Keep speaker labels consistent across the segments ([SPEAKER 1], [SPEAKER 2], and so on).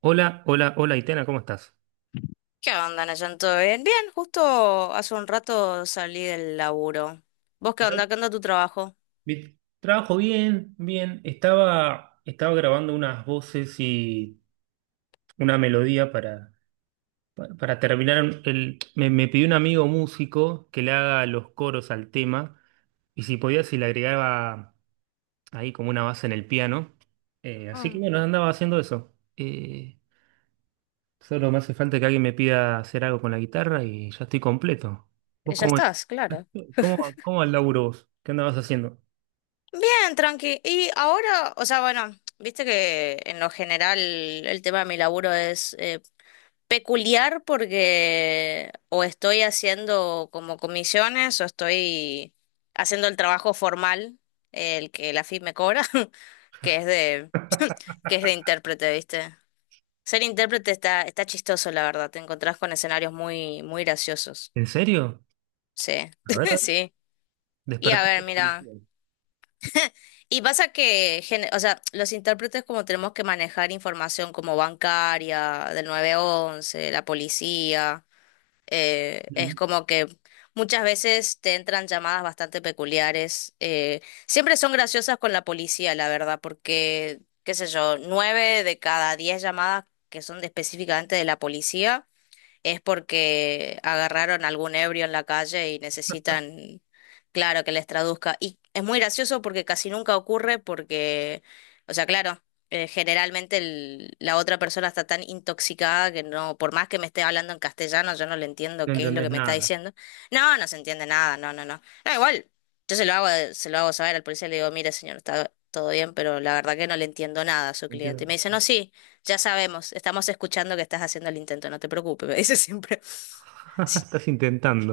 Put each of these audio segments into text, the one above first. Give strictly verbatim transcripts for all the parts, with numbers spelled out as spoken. [SPEAKER 1] Hola, hola, hola, Itena, ¿cómo estás?
[SPEAKER 2] ¿Qué onda, Nayan? ¿Todo bien? Bien, justo hace un rato salí del laburo. ¿Vos qué onda? ¿Qué onda tu trabajo?
[SPEAKER 1] Vi- Trabajo bien, bien. Estaba, estaba grabando unas voces y una melodía para, pa- para terminar. El, me, me pidió un amigo músico que le haga los coros al tema y si podía, si le agregaba ahí como una base en el piano. Eh, así que
[SPEAKER 2] Mm.
[SPEAKER 1] bueno, andaba haciendo eso. Eh, solo me hace falta que alguien me pida hacer algo con la guitarra y ya estoy completo.
[SPEAKER 2] Eh,
[SPEAKER 1] ¿Vos
[SPEAKER 2] Ya
[SPEAKER 1] cómo,
[SPEAKER 2] estás, claro.
[SPEAKER 1] cómo, cómo al laburo vos? ¿Qué andabas haciendo?
[SPEAKER 2] Bien, tranqui. Y ahora, o sea, bueno, viste que en lo general el tema de mi laburo es eh, peculiar porque o estoy haciendo como comisiones o estoy haciendo el trabajo formal, el que la F I P me cobra, que es de, que es de intérprete, ¿viste? Ser intérprete está, está chistoso, la verdad. Te encontrás con escenarios muy, muy graciosos.
[SPEAKER 1] ¿En serio?
[SPEAKER 2] Sí,
[SPEAKER 1] A ver, a ver,
[SPEAKER 2] sí. Y a
[SPEAKER 1] despertaste
[SPEAKER 2] ver,
[SPEAKER 1] la
[SPEAKER 2] mira.
[SPEAKER 1] curiosidad.
[SPEAKER 2] Y pasa que, gen- o sea, los intérpretes como tenemos que manejar información como bancaria, del nueve once la policía, eh, es
[SPEAKER 1] Mm.
[SPEAKER 2] como que muchas veces te entran llamadas bastante peculiares. eh, siempre son graciosas con la policía, la verdad, porque, qué sé yo, nueve de cada diez llamadas que son de- específicamente de la policía es porque agarraron algún ebrio en la calle y necesitan, claro, que les traduzca. Y es muy gracioso porque casi nunca ocurre porque, o sea, claro, eh, generalmente el- la otra persona está tan intoxicada que no, por más que me esté hablando en castellano, yo no le entiendo
[SPEAKER 1] No
[SPEAKER 2] qué es lo
[SPEAKER 1] entendés
[SPEAKER 2] que me está
[SPEAKER 1] nada.
[SPEAKER 2] diciendo. No, no se entiende nada, no, no, no. No, igual, yo se lo hago, se lo hago saber al policía, le digo, mire, señor, está todo bien, pero la verdad que no le entiendo nada a su cliente.
[SPEAKER 1] Entiendo.
[SPEAKER 2] Y me dice, no, sí. Ya sabemos, estamos escuchando que estás haciendo el intento, no te preocupes, me dice siempre. Sí,
[SPEAKER 1] Estás intentando.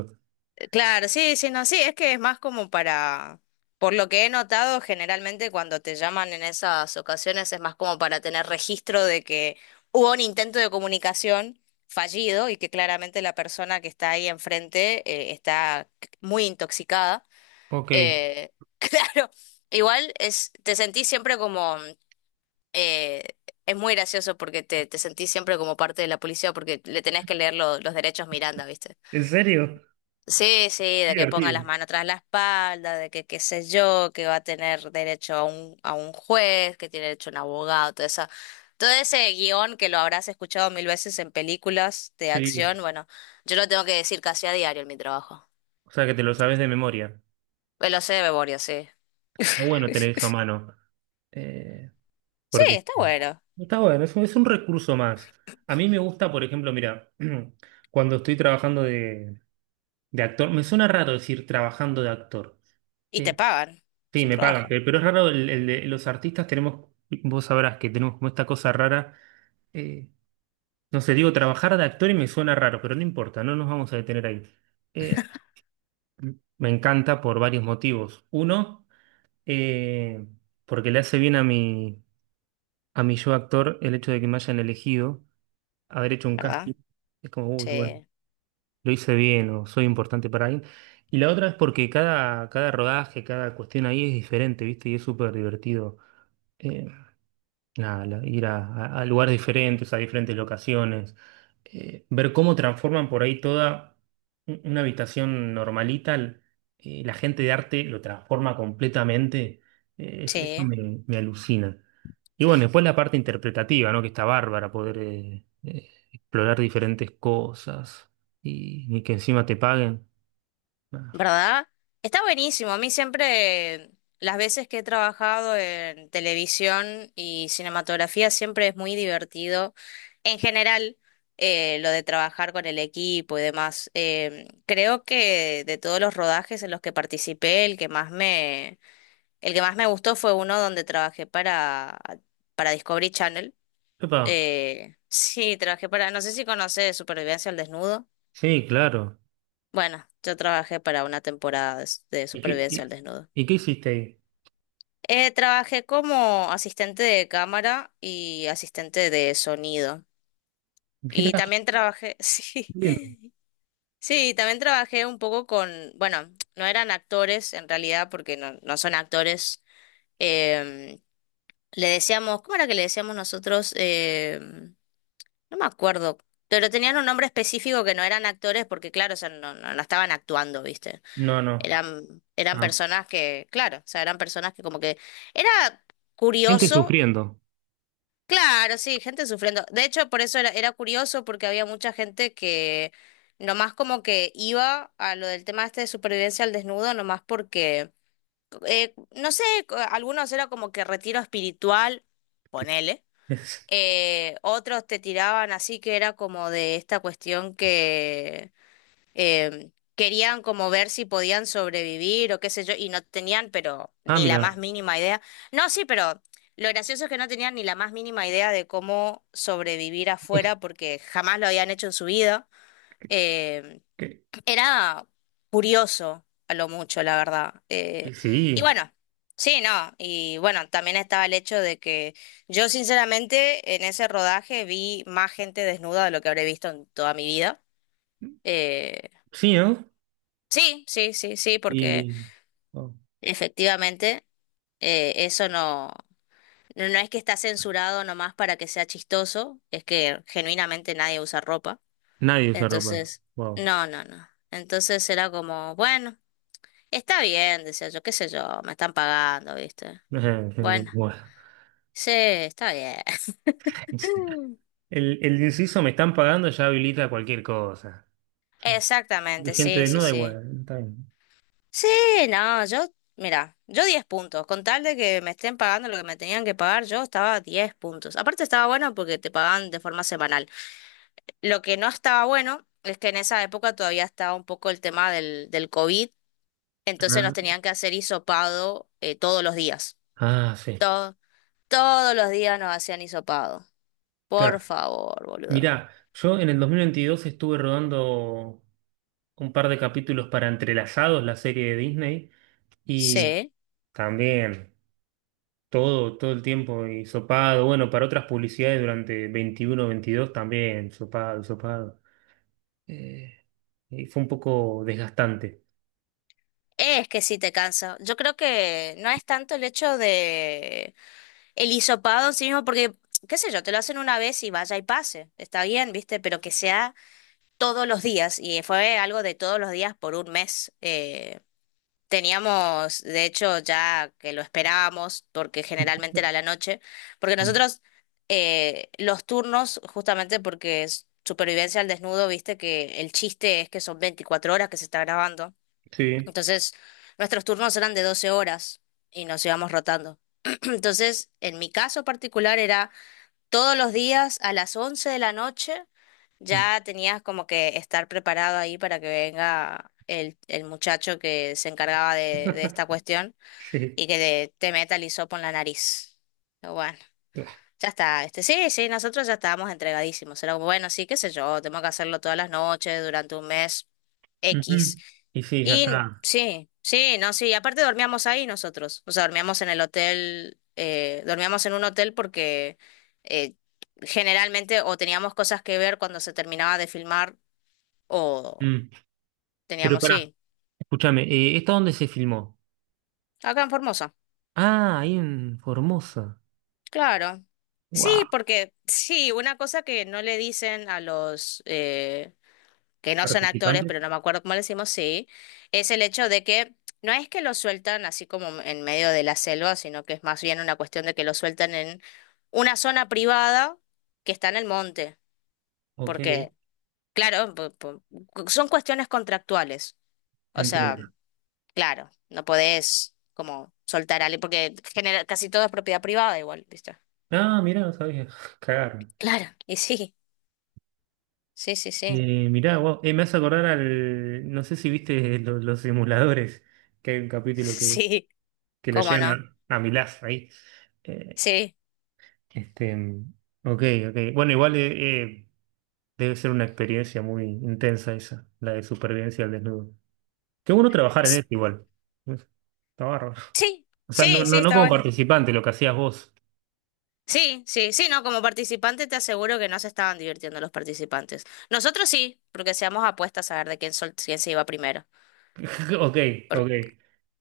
[SPEAKER 2] eh, claro, sí, sí, no, sí, es que es más como para, por lo que he notado, generalmente cuando te llaman en esas ocasiones es más como para tener registro de que hubo un intento de comunicación fallido y que claramente la persona que está ahí enfrente eh, está muy intoxicada.
[SPEAKER 1] Ok.
[SPEAKER 2] Eh, claro, igual es, te sentís siempre como eh, es muy gracioso porque te, te sentís siempre como parte de la policía porque le tenés que leer lo- los derechos Miranda, ¿viste?
[SPEAKER 1] ¿En serio?
[SPEAKER 2] Sí, sí,
[SPEAKER 1] Qué
[SPEAKER 2] de que ponga las
[SPEAKER 1] divertido.
[SPEAKER 2] manos tras la espalda, de que qué sé yo, que va a tener derecho a un, a un juez, que tiene derecho a un abogado, todo eso. Todo ese guión que lo habrás escuchado mil veces en películas de
[SPEAKER 1] Sí.
[SPEAKER 2] acción, bueno, yo lo tengo que decir casi a diario en mi trabajo.
[SPEAKER 1] O sea que te lo sabes de memoria.
[SPEAKER 2] Me Lo sé de memoria, sí.
[SPEAKER 1] Está bueno tener eso a mano. Eh,
[SPEAKER 2] Sí,
[SPEAKER 1] porque
[SPEAKER 2] está bueno.
[SPEAKER 1] está bueno, es un, es un recurso más. A mí me gusta, por ejemplo, mira, cuando estoy trabajando de, de actor, me suena raro decir trabajando de actor.
[SPEAKER 2] Y te
[SPEAKER 1] Eh,
[SPEAKER 2] pagan. Es
[SPEAKER 1] sí,
[SPEAKER 2] un
[SPEAKER 1] me pagan,
[SPEAKER 2] trabajo,
[SPEAKER 1] pe- pero, es raro, el- el de- los artistas tenemos, vos sabrás que tenemos como esta cosa rara. eh, No sé, digo, trabajar de actor y me suena raro, pero no importa, no nos vamos a detener ahí. Eh, me encanta por varios motivos. Uno, eh, porque le hace bien a mi, a mi yo actor el hecho de que me hayan elegido, haber hecho un casting.
[SPEAKER 2] ¿verdad?
[SPEAKER 1] Es como, uy, bueno,
[SPEAKER 2] Sí,
[SPEAKER 1] lo hice bien o soy importante para alguien. Y la otra es porque cada, cada rodaje, cada cuestión ahí es diferente, ¿viste? Y es súper divertido. la- la- ir a, a- a lugares diferentes, a diferentes locaciones, eh, ver cómo transforman por ahí toda un- una habitación normalita, l- eh, la gente de arte lo transforma completamente, eh, es- eso
[SPEAKER 2] sí.
[SPEAKER 1] me, me alucina. Y bueno, después la parte interpretativa, ¿no? Que está bárbara, poder eh, eh, explorar diferentes cosas y, y que encima te paguen. Ah,
[SPEAKER 2] ¿Verdad? Está buenísimo. A mí siempre, las veces que he trabajado en televisión y cinematografía, siempre es muy divertido. En general, eh, lo de trabajar con el equipo y demás. Eh, creo que de todos los rodajes en los que participé, el que más me, el que más me gustó fue uno donde trabajé para, para Discovery Channel.
[SPEAKER 1] epa,
[SPEAKER 2] Eh, sí, trabajé para, no sé si conoces Supervivencia al Desnudo.
[SPEAKER 1] sí, claro.
[SPEAKER 2] Bueno, yo trabajé para una temporada de, s- de
[SPEAKER 1] ¿Y qué,
[SPEAKER 2] supervivencia al
[SPEAKER 1] y,
[SPEAKER 2] desnudo.
[SPEAKER 1] y qué hiciste ahí?
[SPEAKER 2] Eh, trabajé como asistente de cámara y asistente de sonido. Y también trabajé, sí,
[SPEAKER 1] Mira, lindo.
[SPEAKER 2] sí, también trabajé un poco con, bueno, no eran actores en realidad porque no, no son actores. Em, le decíamos, ¿cómo era que le decíamos nosotros? Em, no me acuerdo, pero tenían un nombre específico que no eran actores porque claro, o sea, no, no no estaban actuando, ¿viste?
[SPEAKER 1] No,
[SPEAKER 2] Eran, eran
[SPEAKER 1] no.
[SPEAKER 2] personas que, claro, o sea, eran personas que como que era
[SPEAKER 1] Gente
[SPEAKER 2] curioso,
[SPEAKER 1] sufriendo.
[SPEAKER 2] claro, sí, gente sufriendo. De hecho, por eso era, era curioso porque había mucha gente que nomás como que iba a lo del tema este de supervivencia al desnudo, nomás porque, eh, no sé, co- algunos era como que retiro espiritual, ponele.
[SPEAKER 1] Es-
[SPEAKER 2] eh, otros te tiraban así que era como de esta cuestión que eh, querían como ver si podían sobrevivir o qué sé yo, y no tenían, pero
[SPEAKER 1] Ah,
[SPEAKER 2] ni la más
[SPEAKER 1] mira.
[SPEAKER 2] mínima idea. No, sí, pero lo gracioso es que no tenían ni la más mínima idea de cómo sobrevivir afuera porque jamás lo habían hecho en su vida. Eh,
[SPEAKER 1] Que-
[SPEAKER 2] era curioso a lo mucho, la verdad.
[SPEAKER 1] que
[SPEAKER 2] Eh, y
[SPEAKER 1] Sí,
[SPEAKER 2] bueno. Sí, no, y bueno, también estaba el hecho de que yo sinceramente en ese rodaje vi más gente desnuda de lo que habré visto en toda mi vida. Eh,
[SPEAKER 1] sí, ¿no?
[SPEAKER 2] Sí, sí, sí, sí, porque
[SPEAKER 1] Y wow,
[SPEAKER 2] efectivamente eh, eso no, no, no es que está censurado nomás para que sea chistoso, es que genuinamente nadie usa ropa.
[SPEAKER 1] nadie usa ropa.
[SPEAKER 2] Entonces,
[SPEAKER 1] Wow.
[SPEAKER 2] no, no, no. Entonces era como, bueno, está bien, decía yo, qué sé yo, me están pagando, ¿viste? Bueno,
[SPEAKER 1] Bueno.
[SPEAKER 2] sí, está bien.
[SPEAKER 1] El, el inciso me están pagando ya habilita cualquier cosa. De
[SPEAKER 2] Exactamente,
[SPEAKER 1] gente
[SPEAKER 2] sí, sí,
[SPEAKER 1] desnuda
[SPEAKER 2] sí.
[SPEAKER 1] igual. Está bien.
[SPEAKER 2] Sí, no, yo, mira, yo diez puntos. Con tal de que me estén pagando lo que me tenían que pagar, yo estaba a diez puntos. Aparte estaba bueno porque te pagaban de forma semanal. Lo que no estaba bueno es que en esa época todavía estaba un poco el tema del, del COVID, entonces nos tenían que hacer hisopado eh, todos los días.
[SPEAKER 1] Ah, ah, sí.
[SPEAKER 2] To- todos los días nos hacían hisopado. Por
[SPEAKER 1] Claro.
[SPEAKER 2] favor, boludo.
[SPEAKER 1] Mirá, yo en el dos mil veintidós estuve rodando un par de capítulos para Entrelazados, la serie de Disney, y
[SPEAKER 2] Sí.
[SPEAKER 1] también. Todo, todo el tiempo, y sopado. Bueno, para otras publicidades durante veintiuno veintidós también, sopado, sopado. Eh, y fue un poco desgastante.
[SPEAKER 2] Es que sí te cansa. Yo creo que no es tanto el hecho El hisopado en sí mismo, porque, qué sé yo, te lo hacen una vez y vaya y pase. Está bien, ¿viste? Pero que sea todos los días. Y fue algo de todos los días por un mes. Eh, teníamos, de hecho, ya que lo esperábamos, porque generalmente era la noche, porque
[SPEAKER 1] Mm.
[SPEAKER 2] nosotros eh, los turnos, justamente porque es supervivencia al desnudo, ¿viste? Que el chiste es que son veinticuatro horas que se está grabando.
[SPEAKER 1] Sí.
[SPEAKER 2] Entonces, nuestros turnos eran de doce horas y nos íbamos rotando. Entonces, en mi caso particular era todos los días a las once de la noche,
[SPEAKER 1] Mm.
[SPEAKER 2] ya tenías como que estar preparado ahí para que venga el, el muchacho que se encargaba de, de esta cuestión
[SPEAKER 1] Sí.
[SPEAKER 2] y que te te meta el hisopo en la nariz. Pero Bueno. Ya está, este, sí, sí, nosotros ya estábamos entregadísimos. Era como, bueno, sí, qué sé yo, tengo que hacerlo todas las noches durante un mes X.
[SPEAKER 1] Ujú. Y sí, ya
[SPEAKER 2] Y
[SPEAKER 1] está.
[SPEAKER 2] sí, sí, no, sí, aparte dormíamos ahí nosotros. O sea, dormíamos en el hotel, eh, dormíamos en un hotel porque eh, generalmente o teníamos cosas que ver cuando se terminaba de filmar o
[SPEAKER 1] Mm. Pero
[SPEAKER 2] teníamos,
[SPEAKER 1] pará,
[SPEAKER 2] sí,
[SPEAKER 1] escúchame, eh, ¿esta dónde se filmó?
[SPEAKER 2] acá en Formosa.
[SPEAKER 1] Ah, ahí en Formosa.
[SPEAKER 2] Claro. Sí,
[SPEAKER 1] Wow.
[SPEAKER 2] porque sí, una cosa que no le dicen a los eh, que no son actores,
[SPEAKER 1] ¿Participante?
[SPEAKER 2] pero no me acuerdo cómo le decimos, sí, es el hecho de que no es que lo sueltan así como en medio de la selva, sino que es más bien una cuestión de que lo sueltan en una zona privada que está en el monte,
[SPEAKER 1] Ok,
[SPEAKER 2] porque, claro, po- po- son cuestiones contractuales. O sea,
[SPEAKER 1] entiendo.
[SPEAKER 2] claro, no podés como soltar a alguien, porque genera, casi todo es propiedad privada igual, ¿viste?
[SPEAKER 1] Ah, mirá, no sabía. Cagaron.
[SPEAKER 2] Claro, y sí, sí, sí, sí,
[SPEAKER 1] Eh, mirá, vos, eh, me hace acordar al. No sé si viste lo- los, simuladores, que hay un capítulo que,
[SPEAKER 2] sí,
[SPEAKER 1] que lo
[SPEAKER 2] cómo
[SPEAKER 1] llegan
[SPEAKER 2] no,
[SPEAKER 1] a, a Milaz ahí. Eh,
[SPEAKER 2] sí,
[SPEAKER 1] este, mm, ok, ok. Bueno, igual eh, eh, debe ser una experiencia muy intensa esa, la de supervivencia al desnudo. Qué bueno trabajar en
[SPEAKER 2] es-
[SPEAKER 1] eso igual. Está bárbaro.
[SPEAKER 2] sí,
[SPEAKER 1] O sea, no,
[SPEAKER 2] sí, sí,
[SPEAKER 1] no, no
[SPEAKER 2] está
[SPEAKER 1] como
[SPEAKER 2] bueno.
[SPEAKER 1] participante, lo que hacías vos.
[SPEAKER 2] Sí, sí, sí, no, como participante te aseguro que no se estaban divirtiendo los participantes. Nosotros sí, porque hacíamos apuestas a ver de quién, sol- quién se iba primero.
[SPEAKER 1] Ok,
[SPEAKER 2] Por-
[SPEAKER 1] ok.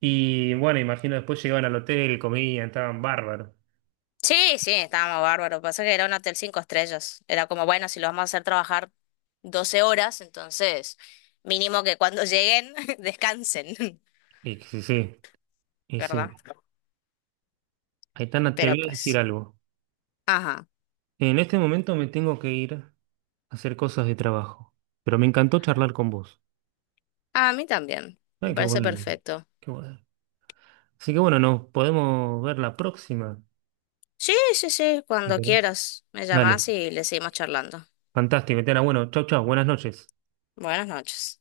[SPEAKER 1] Y bueno, imagino después llegaban al hotel, comían, estaban bárbaros.
[SPEAKER 2] Sí, sí, estábamos bárbaros. Pasa que era un hotel cinco estrellas. Era como, bueno, si lo vamos a hacer trabajar doce horas, entonces mínimo que cuando lleguen descansen,
[SPEAKER 1] Y sí, sí, y sí.
[SPEAKER 2] ¿verdad?
[SPEAKER 1] Aitana, te
[SPEAKER 2] Pero
[SPEAKER 1] voy a decir
[SPEAKER 2] pues,
[SPEAKER 1] algo.
[SPEAKER 2] ajá.
[SPEAKER 1] En este momento me tengo que ir a hacer cosas de trabajo, pero me encantó charlar con vos.
[SPEAKER 2] A mí también,
[SPEAKER 1] Ay,
[SPEAKER 2] me
[SPEAKER 1] qué
[SPEAKER 2] parece
[SPEAKER 1] bueno,
[SPEAKER 2] perfecto.
[SPEAKER 1] qué bueno. Así que bueno, nos podemos ver la próxima.
[SPEAKER 2] Sí, sí, sí,
[SPEAKER 1] ¿Te
[SPEAKER 2] cuando
[SPEAKER 1] acordás?
[SPEAKER 2] quieras, me
[SPEAKER 1] Dale,
[SPEAKER 2] llamás y le seguimos charlando.
[SPEAKER 1] fantástico, Aitana. Bueno, chau, chau, buenas noches.
[SPEAKER 2] Buenas noches.